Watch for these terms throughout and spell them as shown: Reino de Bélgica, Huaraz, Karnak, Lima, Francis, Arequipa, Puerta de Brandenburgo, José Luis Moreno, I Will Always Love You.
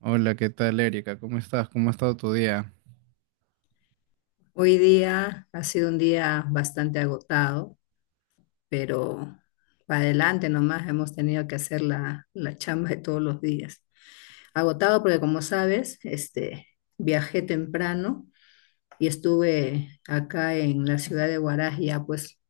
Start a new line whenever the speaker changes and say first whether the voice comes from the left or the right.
right: Hola, ¿qué tal, Erika? ¿Cómo estás? ¿Cómo ha estado tu día?
left: Hoy día ha sido un día bastante agotado, pero para adelante nomás hemos tenido que hacer la chamba de todos los días. Agotado porque como sabes, este, viajé temprano y estuve acá en la ciudad de Huaraz ya pues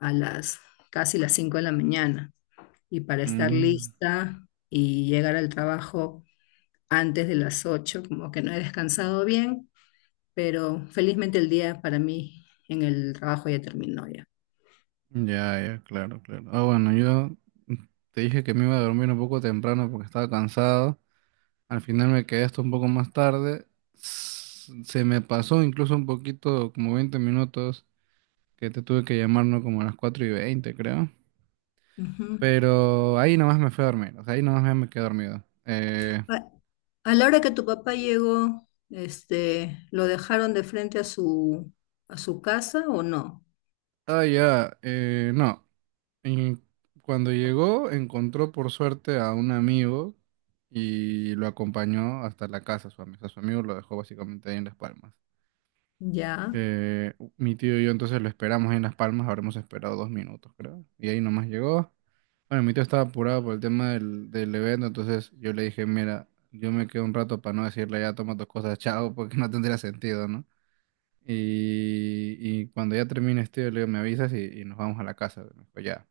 left: a las casi las 5 de la mañana, y para estar
right: Mm,
left: lista y llegar al trabajo antes de las 8 como que no he descansado bien, pero felizmente el día para mí en el trabajo ya terminó ya.
right: ya, ya, claro, claro. Ah, bueno, yo te dije que me iba a dormir un poco temprano porque estaba cansado. Al final me quedé hasta un poco más tarde. Se me pasó incluso un poquito, como 20 minutos, que te tuve que llamar, ¿no? Como a las 4:20, creo.
left: Ujú.
right: Pero ahí nomás me fui a dormir, o sea, ahí nomás me quedé dormido. Eh,
left: A, a la hora que tu papá llegó, este, ¿lo dejaron de frente a su casa o no?
right: ah, ya, no. Y cuando llegó, encontró por suerte a un amigo y lo acompañó hasta la casa, su amigo. Su amigo lo dejó básicamente ahí en Las Palmas.
left: Ya.
right: Mi tío y yo entonces lo esperamos ahí en Las Palmas, habremos esperado 2 minutos, creo. Y ahí nomás llegó. Bueno, mi tío estaba apurado por el tema del evento, entonces yo le dije, mira, yo me quedo un rato para no decirle ya toma tus cosas, chao, porque no tendría sentido, ¿no? Y cuando ya termines, tío, le digo, me avisas y nos vamos a la casa. Me dijo, ya.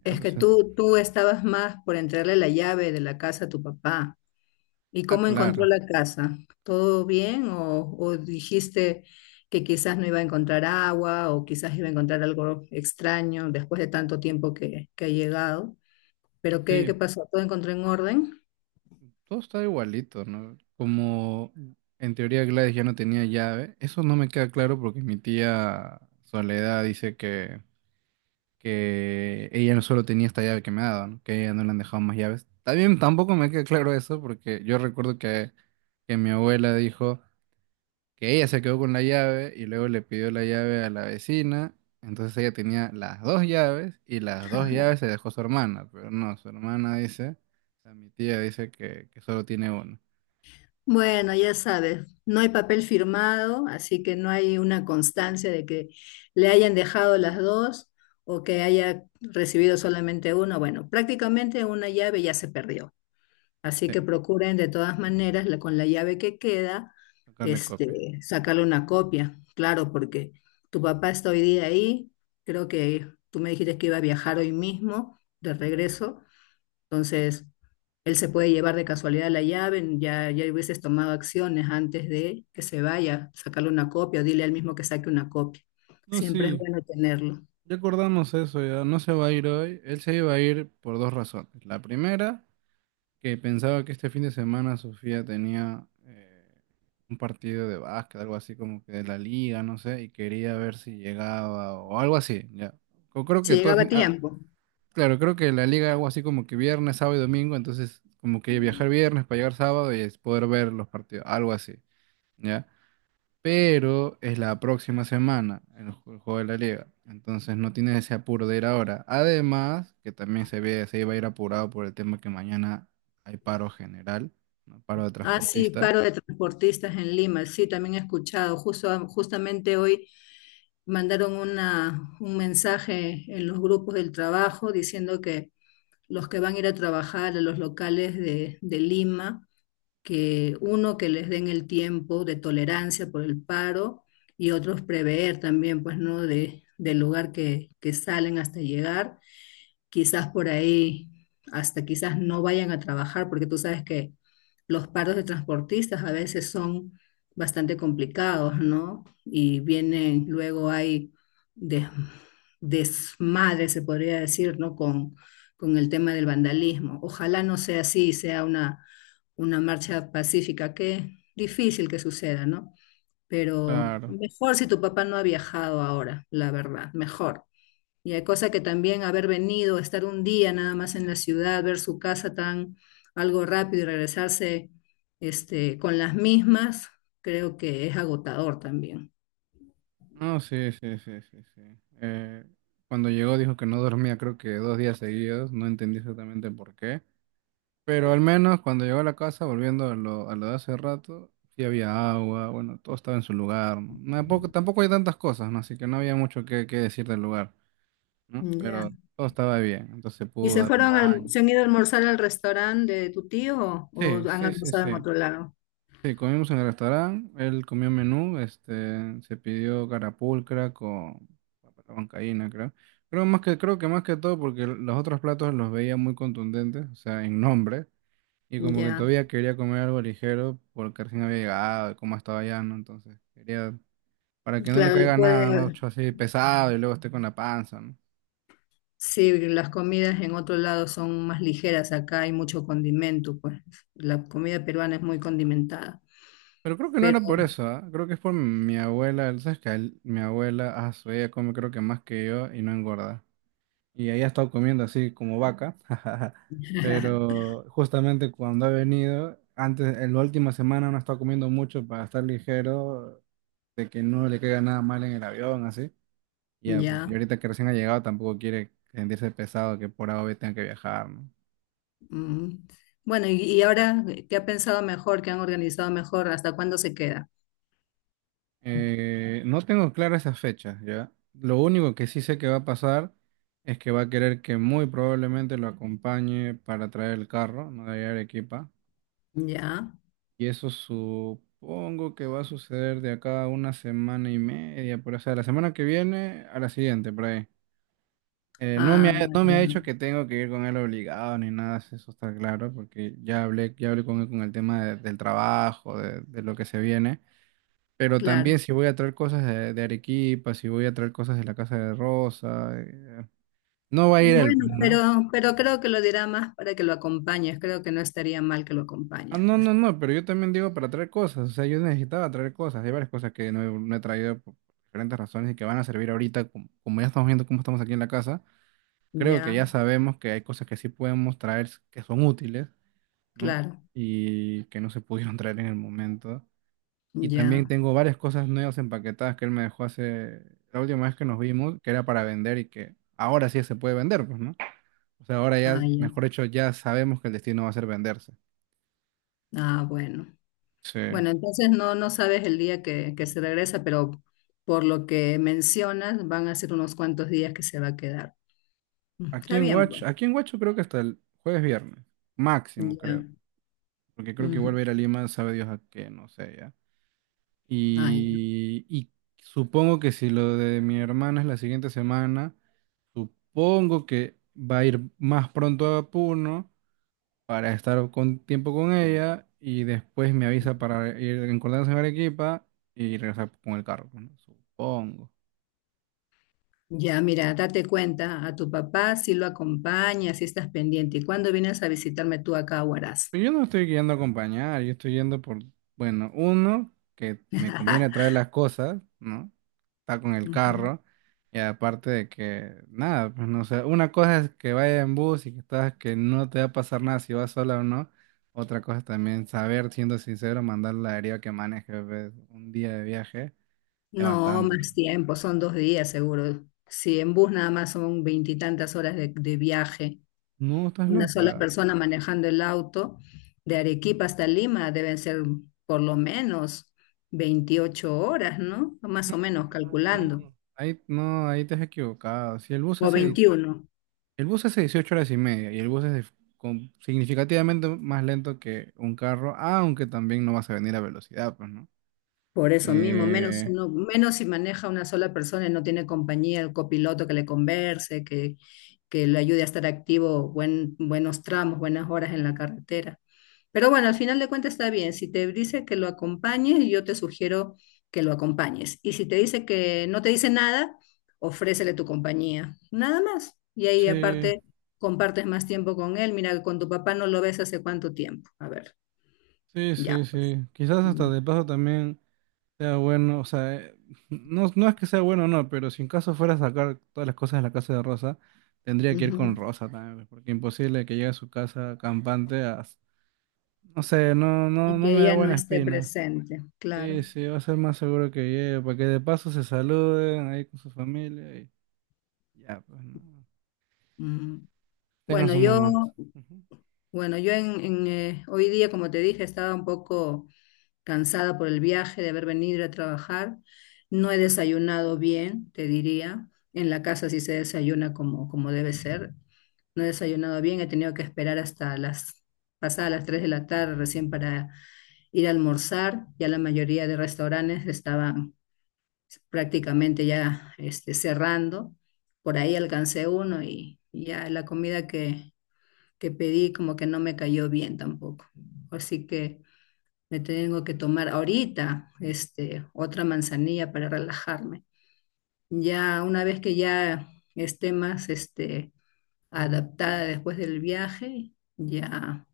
right: Ya,
left: Es que
right: pues.
left: tú estabas más por entregarle la llave de la casa a tu papá. ¿Y
right: Ah,
left: cómo encontró
right: claro.
left: la casa? ¿Todo bien? O dijiste que quizás no iba a encontrar agua o quizás iba a encontrar algo extraño después de tanto tiempo que ha llegado? ¿Pero qué, qué
right: Sí,
left: pasó? ¿Todo encontró en orden?
right: todo está igualito, ¿no? Como en teoría Gladys ya no tenía llave, eso no me queda claro porque mi tía Soledad dice que ella no solo tenía esta llave que me ha dado, ¿no? Que a ella no le han dejado más llaves. También tampoco me queda claro eso porque yo recuerdo que mi abuela dijo que ella se quedó con la llave y luego le pidió la llave a la vecina. Entonces ella tenía las dos llaves y las dos llaves se dejó su hermana, pero no, su hermana dice, o sea, mi tía dice que solo tiene una.
left: Bueno, ya sabes, no hay papel firmado, así que no hay una constancia de que le hayan dejado las dos o que haya recibido solamente uno. Bueno, prácticamente una llave ya se perdió, así
right: Sí,
left: que procuren de todas maneras la- con la llave que queda,
right: sacarle copia.
left: este, sacarle una copia, claro, porque tu papá está hoy día ahí, creo que tú me dijiste que iba a viajar hoy mismo de regreso. Entonces, él se puede llevar de casualidad la llave, ya, ya hubieses tomado acciones antes de que se vaya, sacarle una copia o dile al mismo que saque una copia.
right: No,
left: Siempre es
right: sí,
left: bueno tenerlo.
right: ya acordamos eso, ya no se va a ir hoy. Él se iba a ir por dos razones. La primera que pensaba que este fin de semana Sofía tenía un partido de básquet, algo así como que de la liga, no sé, y quería ver si llegaba o algo así, ya. Creo
left: Si
right: que todo,
left: llegaba a
right: ah,
left: tiempo.
right: claro, creo que la liga algo así como que viernes, sábado y domingo, entonces como que viajar viernes para llegar sábado y es poder ver los partidos, algo así, ya pero es la próxima semana el juego de la liga. Entonces no tienes ese apuro de ir ahora. Además, que también se ve, se iba a ir apurado por el tema que mañana hay paro general, ¿no? Paro de
left: Ah, sí,
right: transportistas.
left: paro de transportistas en Lima. Sí, también he escuchado. Justo, justamente hoy mandaron una, un mensaje en los grupos del trabajo diciendo que los que van a ir a trabajar a los locales de Lima, que uno, que les den el tiempo de tolerancia por el paro, y otros prever también, pues, ¿no? De, del lugar que salen hasta llegar, quizás por ahí, hasta quizás no vayan a trabajar, porque tú sabes que los paros de transportistas a veces son bastante complicados, ¿no? Y vienen, luego hay des- desmadre, se podría decir, ¿no? Con el tema del vandalismo. Ojalá no sea así, sea una marcha pacífica, que difícil que suceda, ¿no? Pero
right: Claro.
left: mejor si tu papá no ha viajado ahora, la verdad, mejor. Y hay cosa que también haber venido, estar un día nada más en la ciudad, ver su casa tan algo rápido y regresarse este, con las mismas, creo que es agotador también.
right: No, sí, sí, sí, sí, sí. Eh, cuando llegó dijo que no dormía, creo que 2 días seguidos. No entendí exactamente por qué. Pero al menos cuando llegó a la casa, volviendo a lo de hace rato, sí había agua, bueno, todo estaba en su lugar, ¿no? No, tampoco, tampoco hay tantas cosas, ¿no? Así que no había mucho que decir del lugar, ¿no?
left: Ya.
right: Pero todo estaba bien, entonces se
left: ¿Y
right: pudo
left: se
right: dar un
left: fueron, al-
right: baño.
left: se han ido a almorzar al restaurante de tu tío
right: Sí,
left: o han
right: sí, sí,
left: almorzado en
right: sí.
left: otro lado?
right: Sí, comimos en el restaurante, él comió menú, se pidió carapulcra con bancaína, creo. Creo que más que todo porque los otros platos los veía muy contundentes, o sea, en nombre. Y como que
left: Ya.
right: todavía quería comer algo ligero porque recién había llegado y como estaba ya, ¿no? Entonces, quería, para que no le
left: Claro, le
right: caiga nada, ¿no?
left: puede,
right: Así pesado y luego esté con la panza, ¿no?
left: sí, las comidas en otro lado son más ligeras, acá hay mucho condimento, pues la comida peruana es muy condimentada,
right: Pero creo que no
left: pero
right: era por eso, ¿ah? Creo que es por mi abuela, ¿sabes qué? Mi abuela, ella come creo que más que yo y no engorda. Y ella ha estado comiendo así como vaca, pero justamente cuando ha venido, antes, en la última semana no ha estado comiendo mucho para estar ligero, de que no le caiga nada mal en el avión, así. Ya, pues, y
left: ya.
right: ahorita que recién ha llegado tampoco quiere sentirse pesado que por A o B tenga que viajar, ¿no?
left: Mm. Bueno, y ahora, ¿qué ha pensado mejor? ¿Qué han organizado mejor? ¿Hasta cuándo se queda?
right: No tengo claras esas fechas, ¿ya? Lo único que sí sé que va a pasar es que va a querer que muy probablemente lo acompañe para traer el carro, ¿no? De allá a Arequipa.
left: Ya.
right: Y eso supongo que va a suceder de acá a una semana y media, por ahí. O sea, la semana que viene a la siguiente, por ahí. Eh, no me
left: Ah,
right: ha, no me
left: ya,
right: ha dicho que tengo que ir con él obligado ni nada, si eso está claro, porque ya hablé con él con el tema del trabajo, de lo que se viene. Pero
left: claro.
right: también si voy a traer cosas de Arequipa, si voy a traer cosas de la casa de Rosa, no va a ir él,
left: Bueno,
right: pues, ¿no?
left: pero creo que lo dirá más para que lo acompañes, creo que no estaría mal que lo
right: Ah,
left: acompañes,
right: no,
left: pues.
right: no, no, pero yo también digo para traer cosas, o sea, yo necesitaba traer cosas, hay varias cosas que no he traído por diferentes razones y que van a servir ahorita, como ya estamos viendo cómo estamos aquí en la casa, creo que ya
left: Ya,
right: sabemos que hay cosas que sí podemos traer que son útiles, ¿no?
left: claro,
right: Y que no se pudieron traer en el momento. Y también
left: ya.
right: tengo varias cosas nuevas empaquetadas que él me dejó hace la última vez que nos vimos, que era para vender y que ahora sí se puede vender, pues, ¿no? O sea, ahora
left: Ah,
right: ya,
left: ya.
right: mejor dicho, ya sabemos que el destino va a ser venderse.
left: Ah, bueno.
right: Sí.
left: Bueno, entonces no, no sabes el día que se regresa, pero por lo que mencionas, van a ser unos cuantos días que se va a quedar. Mm.
right: Aquí
left: Está
right: en
left: bien,
right: Watch,
left: pues.
right: aquí en Huacho creo que hasta el jueves viernes, máximo creo,
left: Ya.
right: porque creo que
left: Ujú.
right: vuelve a ir a Lima, sabe Dios a qué, no sé ya.
left: Ah, ya.
right: Y supongo que si lo de mi hermana es la siguiente semana, supongo que va a ir más pronto a Puno para estar con tiempo con ella y después me avisa para ir en Cordanza en Arequipa y regresar con el carro, pues, ¿no? Supongo.
left: Ya, mira, date cuenta, a tu papá si lo acompañas, si estás pendiente. ¿Y cuándo vienes a visitarme tú acá a Huaraz?
right: Pero yo no estoy yendo a acompañar, yo estoy yendo por, bueno, uno, que me conviene traer las cosas, ¿no? Está con el
left: Ujú.
right: carro, y aparte de que, nada, pues no sé, una cosa es que vaya en bus y que estás, que no te va a pasar nada si vas sola o no. Otra cosa es también saber, siendo sincero, mandar la deriva que maneje, pues, un día de viaje es
left: No,
right: bastante.
left: más tiempo, son dos días seguro. Si en bus nada más son veintitantas horas de viaje
right: No, estás
left: una sola
right: loca.
left: persona manejando el auto, de Arequipa hasta Lima deben ser por lo menos 28 horas, ¿no? Más
right: No,
left: o menos
right: no,
left: calculando,
right: no. Ahí, no, ahí te has equivocado. Si el bus
left: o
right: hace
left: 21.
right: El bus hace 18 horas y media y el bus es significativamente más lento que un carro, aunque también no vas a venir a velocidad, pues, ¿no?
left: Por eso mismo, menos
right: Eh,
left: uno, menos si maneja una sola persona y no tiene compañía, el copiloto que le converse, que le ayude a estar activo buen, buenos tramos, buenas horas en la carretera. Pero bueno, al final de cuentas está bien. Si te dice que lo acompañes, yo te sugiero que lo acompañes. Y si te dice que no te dice nada, ofrécele tu compañía. Nada más. Y ahí
right: sí,
left: aparte compartes más tiempo con él. Mira, con tu papá no lo ves hace cuánto tiempo. A ver,
right: sí, sí,
left: ya pues.
right: sí. Quizás hasta
left: Mm.
right: de paso también sea bueno, o sea, no, no es que sea bueno o no, pero si en caso fuera a sacar todas las cosas de la casa de Rosa, tendría que ir con
left: Ujú.
right: Rosa también, pues, porque imposible que llegue a su casa campante a. No sé, no, no,
left: Y
right: no
left: que
right: me da
left: ella no
right: buena
left: esté
right: espina.
left: presente,
right: Sí,
left: claro.
right: sí, va a ser más seguro que llegue, para que de paso se saluden ahí con su familia y ya, pues no.
left: Mm.
right: Tengan
left: Bueno,
right: su momento.
left: yo,
right: Ujú.
left: bueno, yo en, hoy día, como te dije, estaba un poco cansada por el viaje, de haber venido a trabajar. No he desayunado bien, te diría. En la casa sí se desayuna como, como debe ser. No he desayunado bien, he tenido que esperar hasta las pasadas las 3 de la tarde recién para ir a almorzar. Ya la mayoría de restaurantes estaban prácticamente ya este, cerrando. Por ahí alcancé uno y ya la comida que pedí como que no me cayó bien tampoco. Así que me tengo que tomar ahorita este, otra manzanilla para relajarme. Ya una vez que ya esté más este, adaptada después del viaje, ya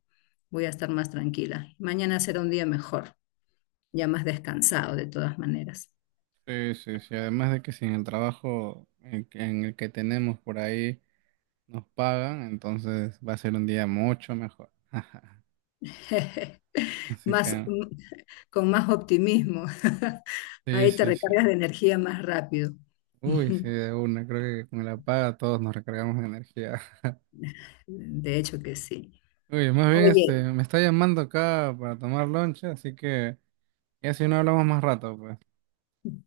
left: voy a estar más tranquila. Mañana será un día mejor, ya más descansado de todas maneras.
right: Sí, sí, sí, además de que si en el trabajo en el que tenemos por ahí nos pagan, entonces va a ser un día mucho mejor. Así
left: Más,
right: que,
left: mm, con más optimismo.
right: sí,
left: Ahí te
right: sí, sí.
left: recargas de energía más rápido.
right: Uy, sí, de una, creo que con la paga todos nos recargamos de energía.
left: De hecho que sí.
right: Uy, más bien,
left: Oye,
right: me está llamando acá para tomar lonche, así que ya si no hablamos más rato, pues.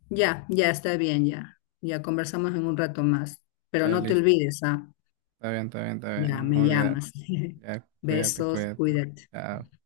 left: ya, ya está bien, ya. Ya conversamos en un rato más. Pero
right: Ya
left: no te
right: listo.
left: olvides, ¿ah?
right: Está bien, está bien, está bien. No
left: Ya
right: me
left: me
right: voy a olvidar.
left: llamas.
right: Ya, cuídate,
left: Besos,
right: cuídate.
left: cuídate.
right: Chao.